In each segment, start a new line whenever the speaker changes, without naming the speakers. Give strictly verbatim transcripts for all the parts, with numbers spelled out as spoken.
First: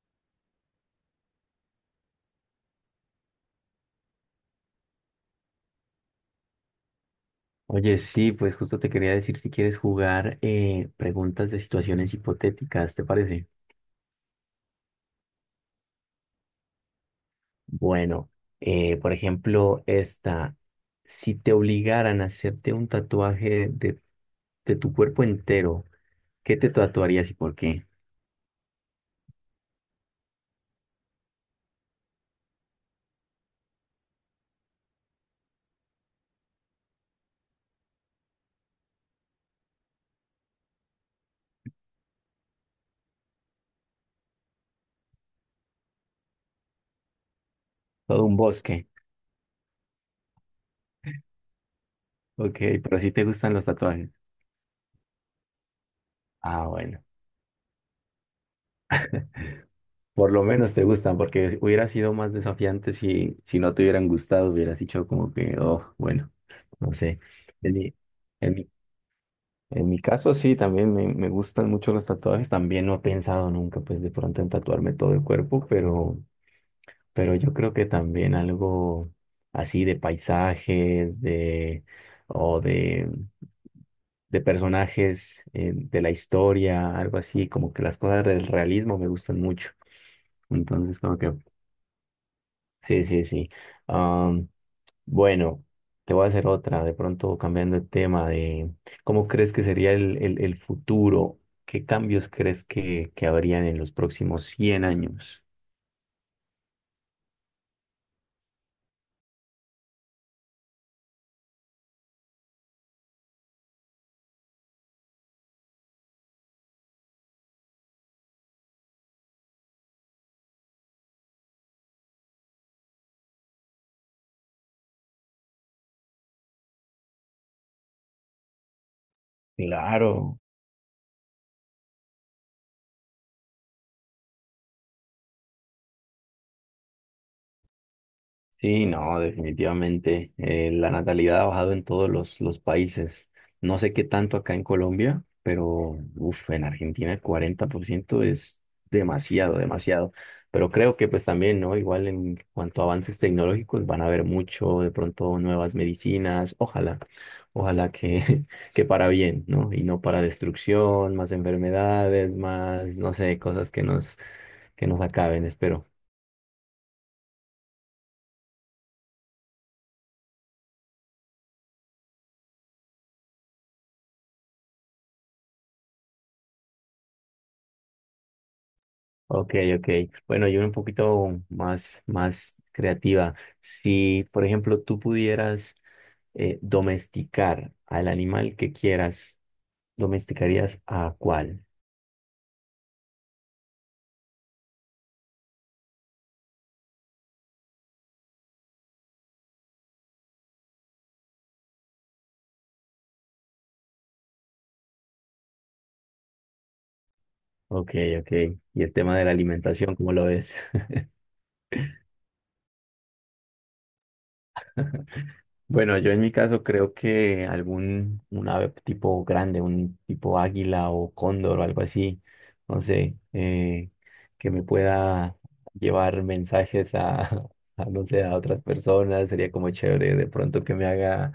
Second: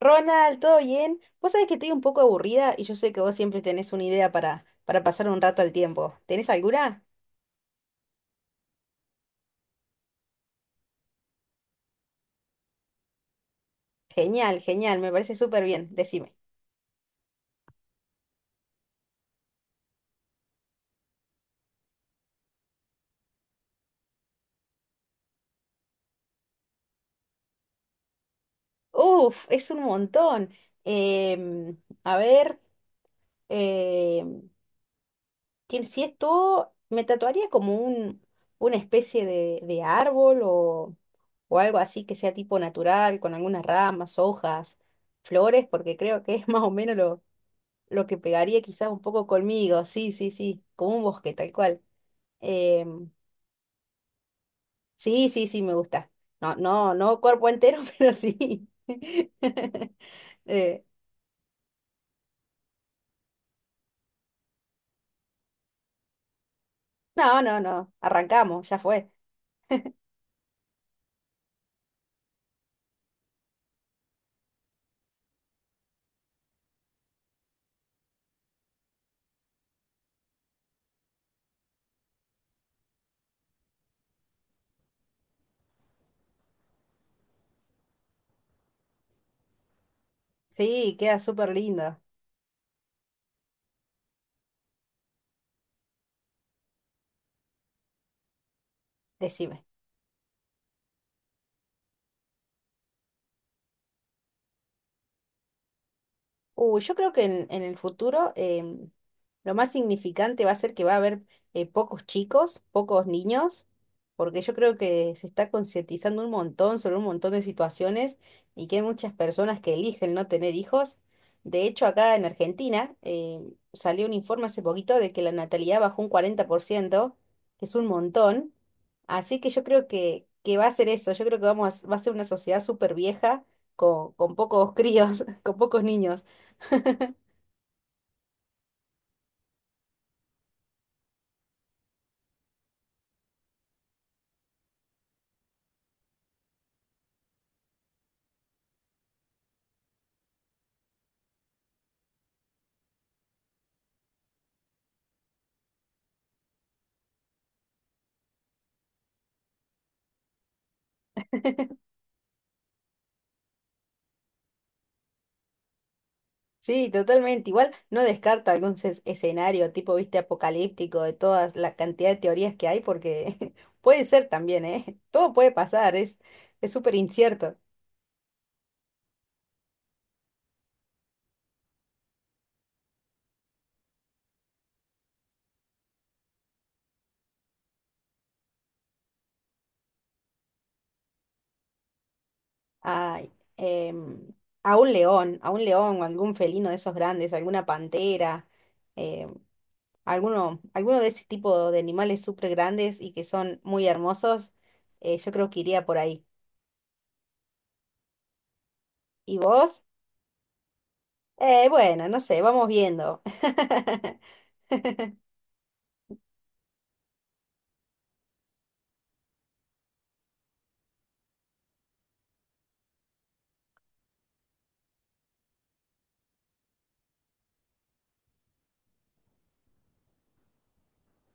Ronald, ¿todo bien? Vos sabés que estoy un poco aburrida y yo sé que vos siempre tenés una idea para, para pasar un rato al tiempo. ¿Tenés alguna?
Oye, sí, pues justo te quería decir si quieres jugar eh, preguntas de situaciones hipotéticas, ¿te parece?
Genial, genial, me parece súper bien, decime.
Bueno, eh, por ejemplo, esta, si te obligaran a hacerte un tatuaje de, de tu cuerpo entero, ¿qué te tatuarías y por qué?
Uf, es un montón. Em, a ver, em, tien- si esto me tatuaría como un, una especie de, de árbol o, o algo así que sea tipo natural, con algunas ramas, hojas, flores, porque creo que es más o menos lo lo que
Todo un
pegaría
bosque.
quizás un poco conmigo, sí, sí, sí, como un bosque, tal cual.
Ok, pero
Em,
si te gustan los tatuajes.
sí, sí, sí, me gusta. No,
Ah,
no,
bueno,
no cuerpo entero, pero sí.
por lo menos
Eh,
te gustan, porque hubiera sido más desafiante si, si no te hubieran gustado, hubieras dicho como que, oh, bueno, no sé.
no, no,
En
no,
mi, en
arrancamos,
mi
ya fue.
En mi caso, sí, también me, me gustan mucho los tatuajes. También no he pensado nunca, pues, de pronto en tatuarme todo el cuerpo, pero, pero yo creo que también algo así de paisajes, de, o de, de personajes eh, de la historia, algo así, como que las cosas del realismo me gustan mucho.
Sí,
Entonces,
queda
como que,
súper lindo,
sí, sí, sí. Bueno, te voy a hacer otra, de pronto cambiando el tema de cómo crees
decime.
que sería el, el- el futuro, qué cambios crees que, que habrían en los próximos cien años.
Uy, yo creo que en, en el futuro em, lo más significante va a ser que va a haber eh, pocos chicos, pocos niños, porque yo creo que se está concientizando un montón sobre un montón de situaciones y que hay muchas personas que eligen no tener hijos. De hecho, acá en Argentina em, salió un informe hace poquito de que la natalidad bajó un cuarenta por ciento, que es un montón. Así que yo creo que,
Claro.
que va a ser eso, yo creo que vamos a- va a ser una sociedad súper vieja con, con pocos críos, con pocos niños.
Sí, no, definitivamente. eh, la natalidad ha bajado en todos los, los países. No sé qué tanto acá en Colombia, pero uf, en Argentina el cuarenta por ciento es demasiado, demasiado. Pero creo que pues también, ¿no? Igual en cuanto a avances tecnológicos van a haber mucho, de pronto nuevas medicinas. Ojalá, ojalá que, que para bien, ¿no? Y no para destrucción, más enfermedades, más, no sé, cosas que nos, que nos acaben, espero.
Sí, totalmente. Igual no descarto algún ces- escenario tipo, viste, apocalíptico de todas la cantidad de teorías que hay, porque puede ser también, ¿eh? Todo puede pasar, es es súper incierto.
Ok, ok. Bueno, yo era un poquito más, más creativa. Si, por ejemplo, tú pudieras eh, domesticar al animal que quieras, ¿domesticarías a cuál?
Ay, em, a un león, a un león o algún felino de esos grandes, alguna pantera, em, alguno, alguno de ese tipo de animales súper grandes y que son muy hermosos, eh, yo creo que iría por ahí.
Ok, ok. Y el tema de la
¿Y vos?
alimentación, ¿cómo lo ves?
Eh, bueno, no sé, vamos viendo.
Bueno, yo en mi caso creo que algún un ave tipo grande, un tipo águila o cóndor o algo así, no sé, eh, que me pueda llevar mensajes a, a, no sé, a otras personas, sería como chévere de pronto que me haga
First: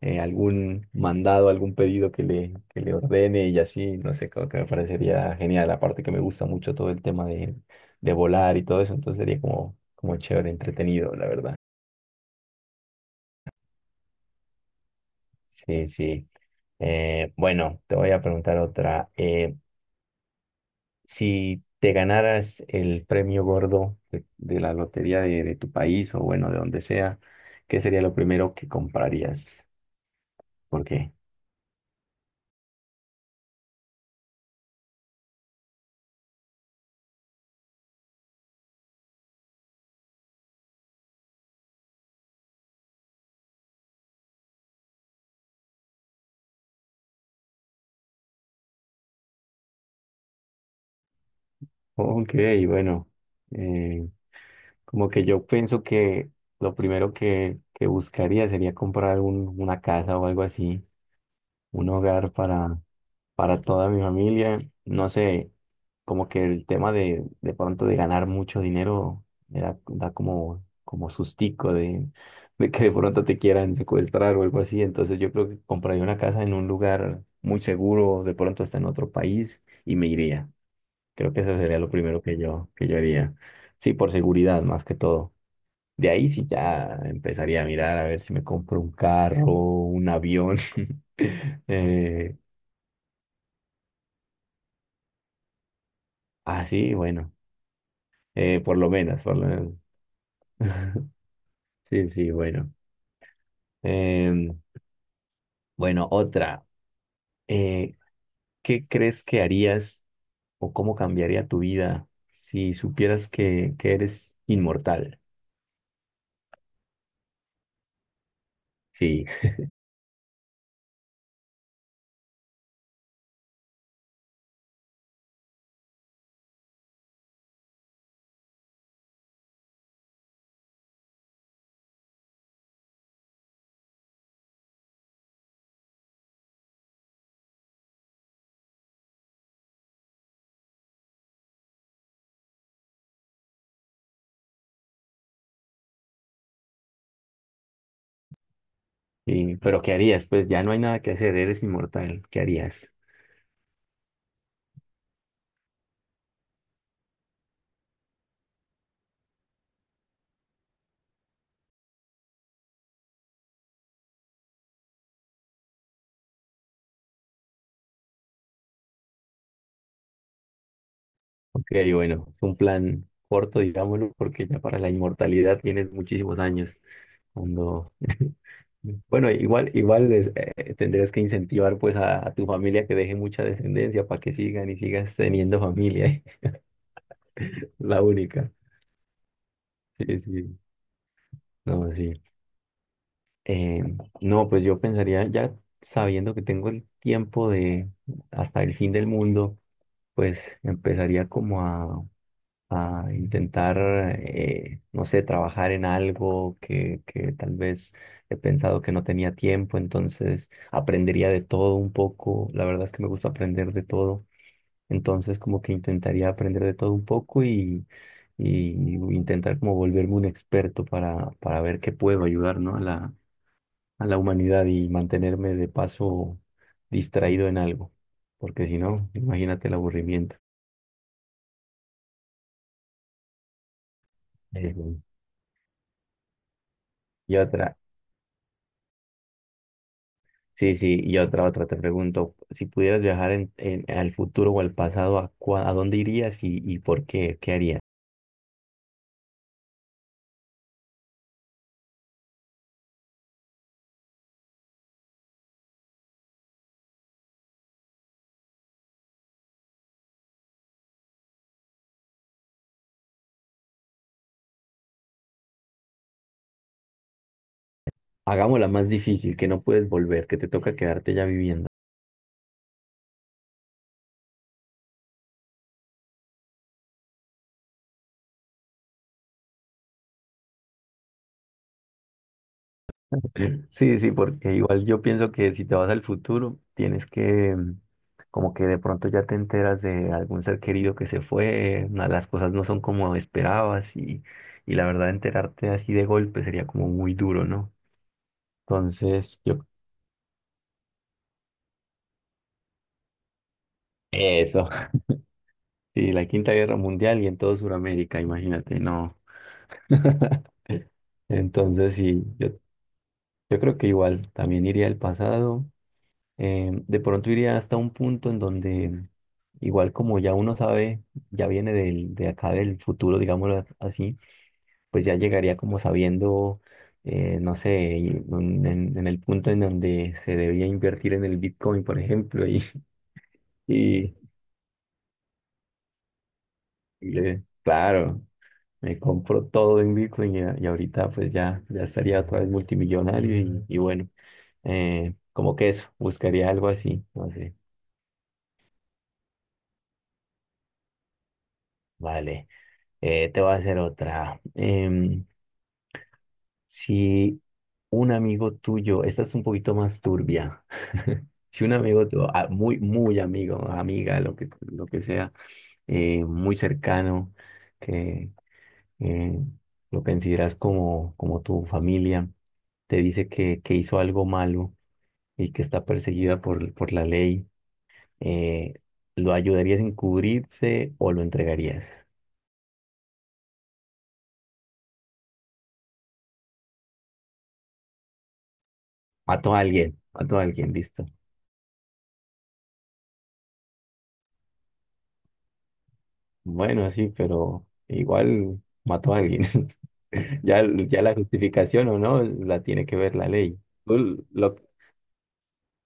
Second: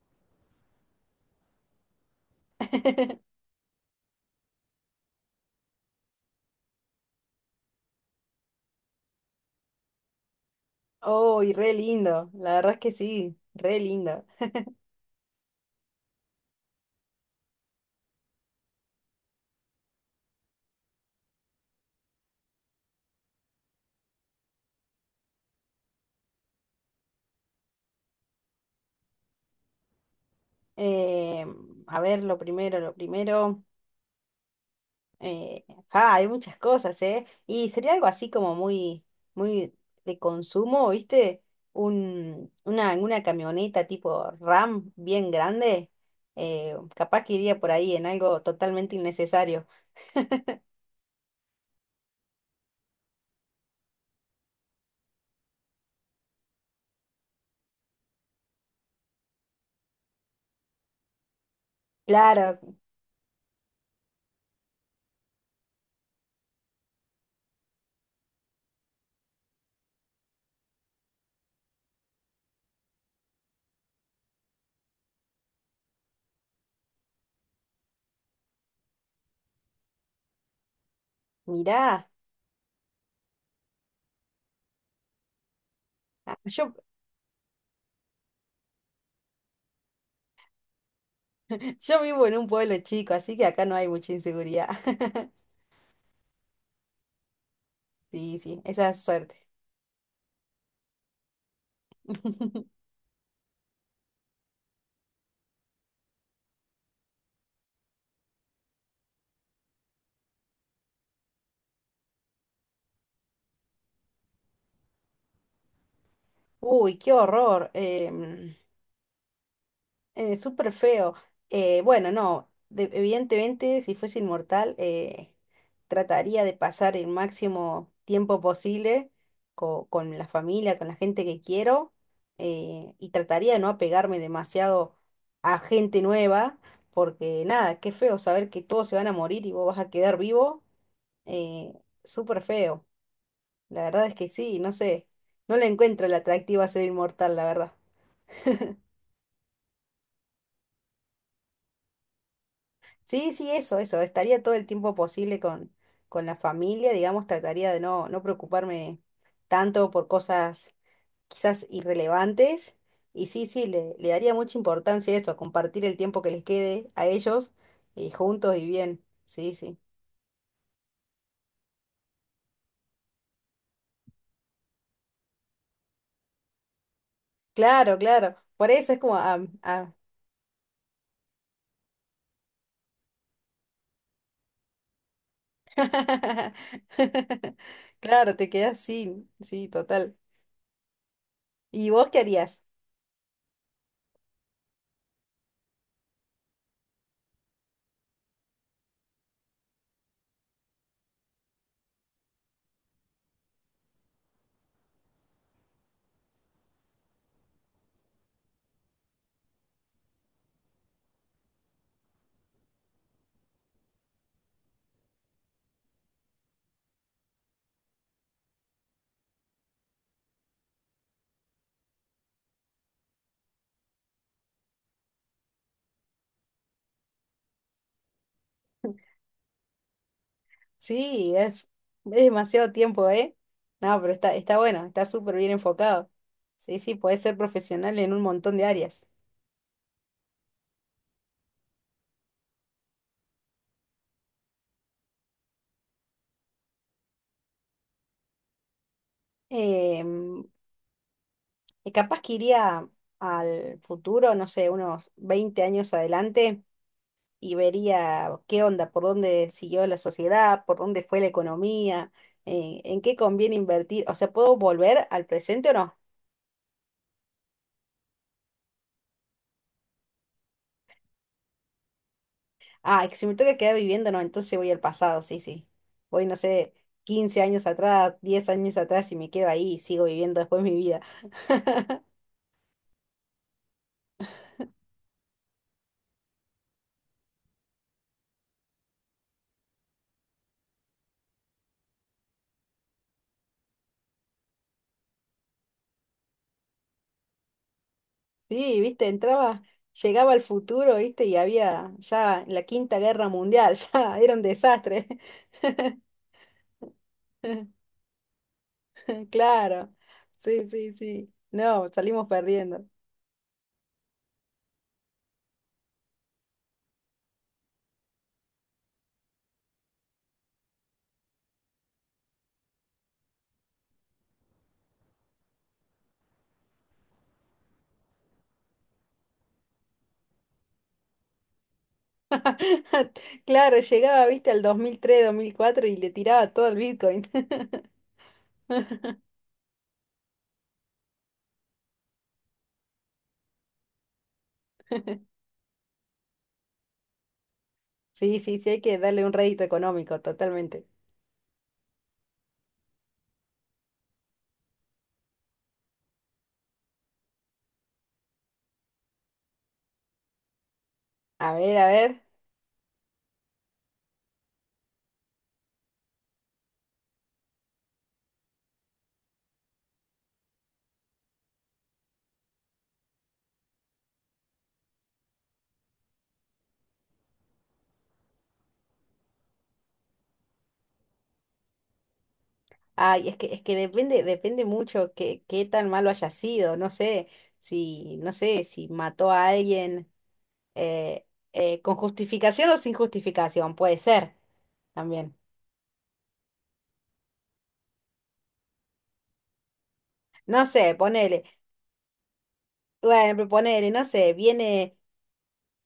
eh, algún mandado, algún pedido que le, que le ordene y así, no sé, creo que me parecería genial, aparte que me gusta mucho todo el tema de, de volar y todo eso, entonces sería como, como chévere, entretenido, la
Oh, y
verdad.
re lindo, la verdad es que sí, re lindo.
Sí, sí. Eh, bueno, te voy a preguntar otra. Eh, si te ganaras el premio gordo de, de la lotería de, de tu país o bueno, de donde sea, ¿qué sería lo primero que comprarías? ¿Por qué?
Eh, a ver, lo primero, lo primero. eh, ah, hay muchas cosas, ¿eh? Y sería algo así como muy, muy de consumo, ¿viste? Un, una, una camioneta tipo RAM bien grande. Eh, capaz que iría por ahí en algo totalmente innecesario.
Ok, bueno, eh, como que yo pienso que lo primero que, que buscaría sería comprar un- una casa o algo así, un hogar
Claro,
para, para toda mi familia. No sé, como que el tema de de pronto de ganar mucho dinero me da, da como, como sustico de, de que de pronto te quieran secuestrar o algo así. Entonces yo creo que compraría una casa en un lugar muy seguro, de pronto hasta en otro país y me iría. Creo que eso sería lo
mirá,
primero que yo, que yo haría. Sí, por seguridad más que todo. De ahí
ah,
sí
yo,
ya empezaría a mirar a ver si me compro un carro, un avión.
yo vivo en
eh,
un pueblo chico, así que acá no hay mucha inseguridad.
así, bueno.
Sí, sí,
Eh, por lo
esa es
menos,
suerte.
por lo menos. Sí, sí, bueno. Em, bueno, otra. Eh, ¿qué crees que harías o cómo cambiaría tu vida si supieras que, que eres inmortal?
Uy, qué horror. em,
Sí,
eh, súper feo. Eh, bueno, no, de- evidentemente si fuese inmortal, eh, trataría de pasar el máximo tiempo posible co- con la familia, con la gente que quiero, eh, y trataría de no apegarme demasiado a gente nueva, porque nada, qué feo saber que todos se van a morir y vos vas a quedar vivo. eh, Súper feo. La verdad es que sí, no sé, no le encuentro el atractivo a ser inmortal, la verdad.
sí, pero ¿qué harías? Pues ya no hay nada que hacer, eres inmortal. ¿Qué harías?
Sí, sí, eso, eso. Estaría todo el tiempo posible con, con la familia, digamos, trataría de no, no preocuparme tanto por cosas quizás irrelevantes. Y sí, sí, le, le daría mucha importancia a eso, a compartir el tiempo que les quede a ellos y juntos y bien. Sí, sí.
Ok, bueno, es un plan corto, digámoslo, porque ya para la inmortalidad tienes muchísimos años. Cuando
Claro, claro. Por eso es como...
bueno,
ah,
igual,
ah.
igual es, eh, tendrías que incentivar pues a, a tu familia que deje mucha descendencia para que sigan y sigas teniendo familia, la
Claro, te
única.
quedas sin. Sí, total.
Sí, sí,
¿Y
no,
vos
sí.
qué harías?
Eh, no, pues yo pensaría ya sabiendo que tengo el tiempo de hasta el fin del mundo, pues empezaría como a a intentar, eh, no sé, trabajar en algo que, que tal vez he pensado que no tenía tiempo, entonces aprendería de todo un poco. La verdad es que me gusta aprender de todo, entonces como que intentaría aprender de todo un poco y, y intentar como volverme un experto para, para ver qué puedo ayudar, ¿no? a la, a la humanidad y mantenerme de paso distraído en algo, porque si no, imagínate el aburrimiento.
Sí, es, es demasiado tiempo, ¿eh? No, pero está, está
Eh,
bueno, está súper bien enfocado. Sí, sí, puedes ser
y otra,
profesional en un montón de áreas.
sí, sí, y otra, otra, te pregunto, si pudieras viajar en, en- al futuro o al pasado, ¿a, cua- a dónde irías y, y por qué? ¿Qué harías?
Em, y capaz que iría al futuro, no sé, unos veinte años adelante y vería qué onda, por dónde siguió la sociedad, por dónde fue la economía, eh, en qué conviene invertir. O sea, ¿puedo volver al presente o no?
Hagámosla más difícil, que no puedes volver, que te toca quedarte ya viviendo.
Ah, es que si me toca quedar viviendo, no, entonces voy al pasado, sí, sí. Voy, no sé, quince años atrás, diez años atrás y me quedo ahí y sigo viviendo después mi vida.
Sí, sí, porque igual yo pienso que si te vas al futuro, tienes que, mm, como que de pronto ya te enteras de algún ser querido que se fue, na- las cosas no son como esperabas y, y la verdad enterarte así de golpe sería como muy duro, ¿no?
Sí, viste,
Entonces, yo...
entraba, llegaba al futuro, viste, y había ya la Quinta Guerra Mundial, ya era un
Eso.
desastre.
Sí, la Quinta Guerra Mundial y en todo Sudamérica, imagínate, no.
Claro, sí, sí, sí. No,
Entonces, sí,
salimos
yo,
perdiendo.
yo creo que igual también iría al pasado. Eh, de pronto iría hasta un punto en donde, igual como ya uno sabe, ya viene del, de acá del futuro, digámoslo así, pues ya llegaría como sabiendo, eh, no sé, y un- en, en el punto en donde se debía invertir en el Bitcoin, por ejemplo, y,
Claro,
y,
llegaba, viste, al dos dos mil tres, dos mil cuatro y le tiraba todo el
y
Bitcoin.
le- claro. Me compro todo en Bitcoin y, a- y ahorita pues ya, ya estaría otra vez multimillonario y, y bueno, eh, como que eso, buscaría algo así, no sé.
Sí, sí, sí, hay que darle un rédito económico, totalmente.
Vale, eh, te voy a hacer otra. Em, si un amigo tuyo, esta es un poquito más turbia,
A
si un
ver, a
amigo
ver.
tuyo, ah, muy, muy amigo, amiga, lo que, lo que sea, eh, muy cercano, que eh, lo consideras como, como tu familia, te dice que, que hizo algo malo y que está perseguida por, por la ley, eh, ¿lo ayudarías a encubrirse o lo entregarías?
Ay, es que, es que depende, depende mucho que qué tan malo haya sido. No sé si, no sé, si mató a
Mató a alguien,
alguien
mató a alguien, listo.
eh, eh, con justificación o sin justificación, puede ser también.
Bueno, sí, pero igual mató a alguien. Ya,
No sé,
ya la
ponele.
justificación o no la tiene que ver la
Bueno, pero
ley.
ponele, no
Tú
sé,
lo-
viene,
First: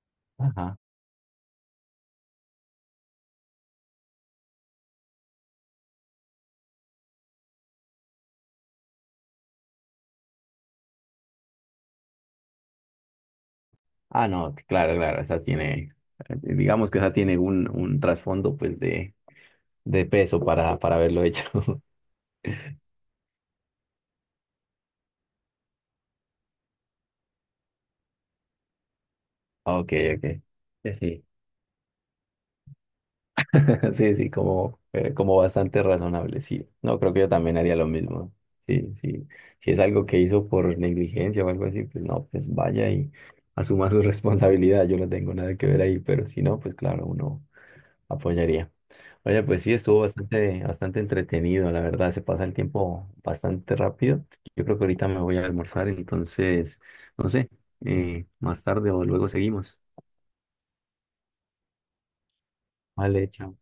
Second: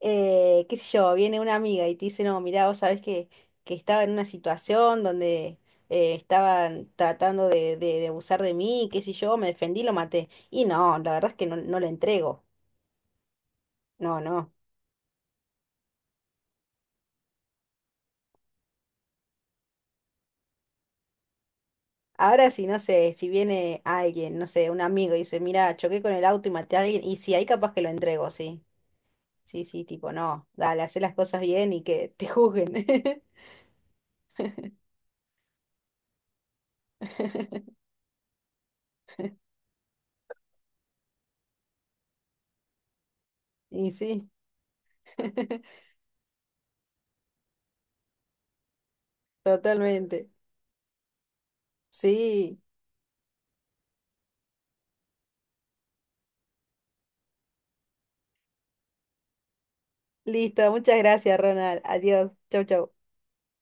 eh, qué
ajá.
sé yo, viene una amiga y te dice, no, mirá, vos sabés que, que estaba en una situación donde eh, estaban tratando de, de, de abusar de mí, qué sé yo, me defendí, lo maté. Y no, la verdad es que no, no le entrego. No,
Ah,
no.
no, claro, claro, esa tiene, digamos que esa tiene un, un trasfondo pues de, de peso para, para haberlo hecho.
Ahora sí, no sé, si viene alguien, no sé, un amigo y dice, mira, choqué con el auto y maté a alguien, y si hay capaz que lo entrego, sí. Sí, sí,
Ok,
tipo,
ok.
no, dale,
Sí,
hacé las
sí.
cosas bien y que te juzguen.
Sí, sí, como, eh, como bastante razonable, sí. No, creo que yo también haría lo mismo. Sí, sí. Si es algo que hizo por negligencia o algo así, pues no, pues vaya y asuma
Y
su
sí,
responsabilidad. Yo no tengo nada que ver ahí, pero si no, pues claro, uno apoyaría. Oye, pues sí, estuvo
totalmente.
bastante, bastante entretenido, la verdad, se pasa el
Sí.
tiempo bastante rápido. Yo creo que ahorita me voy a almorzar, entonces, no sé, eh, más tarde o luego seguimos.
Listo, muchas gracias, Ronald. Adiós. Chau, chau.
Vale, chao.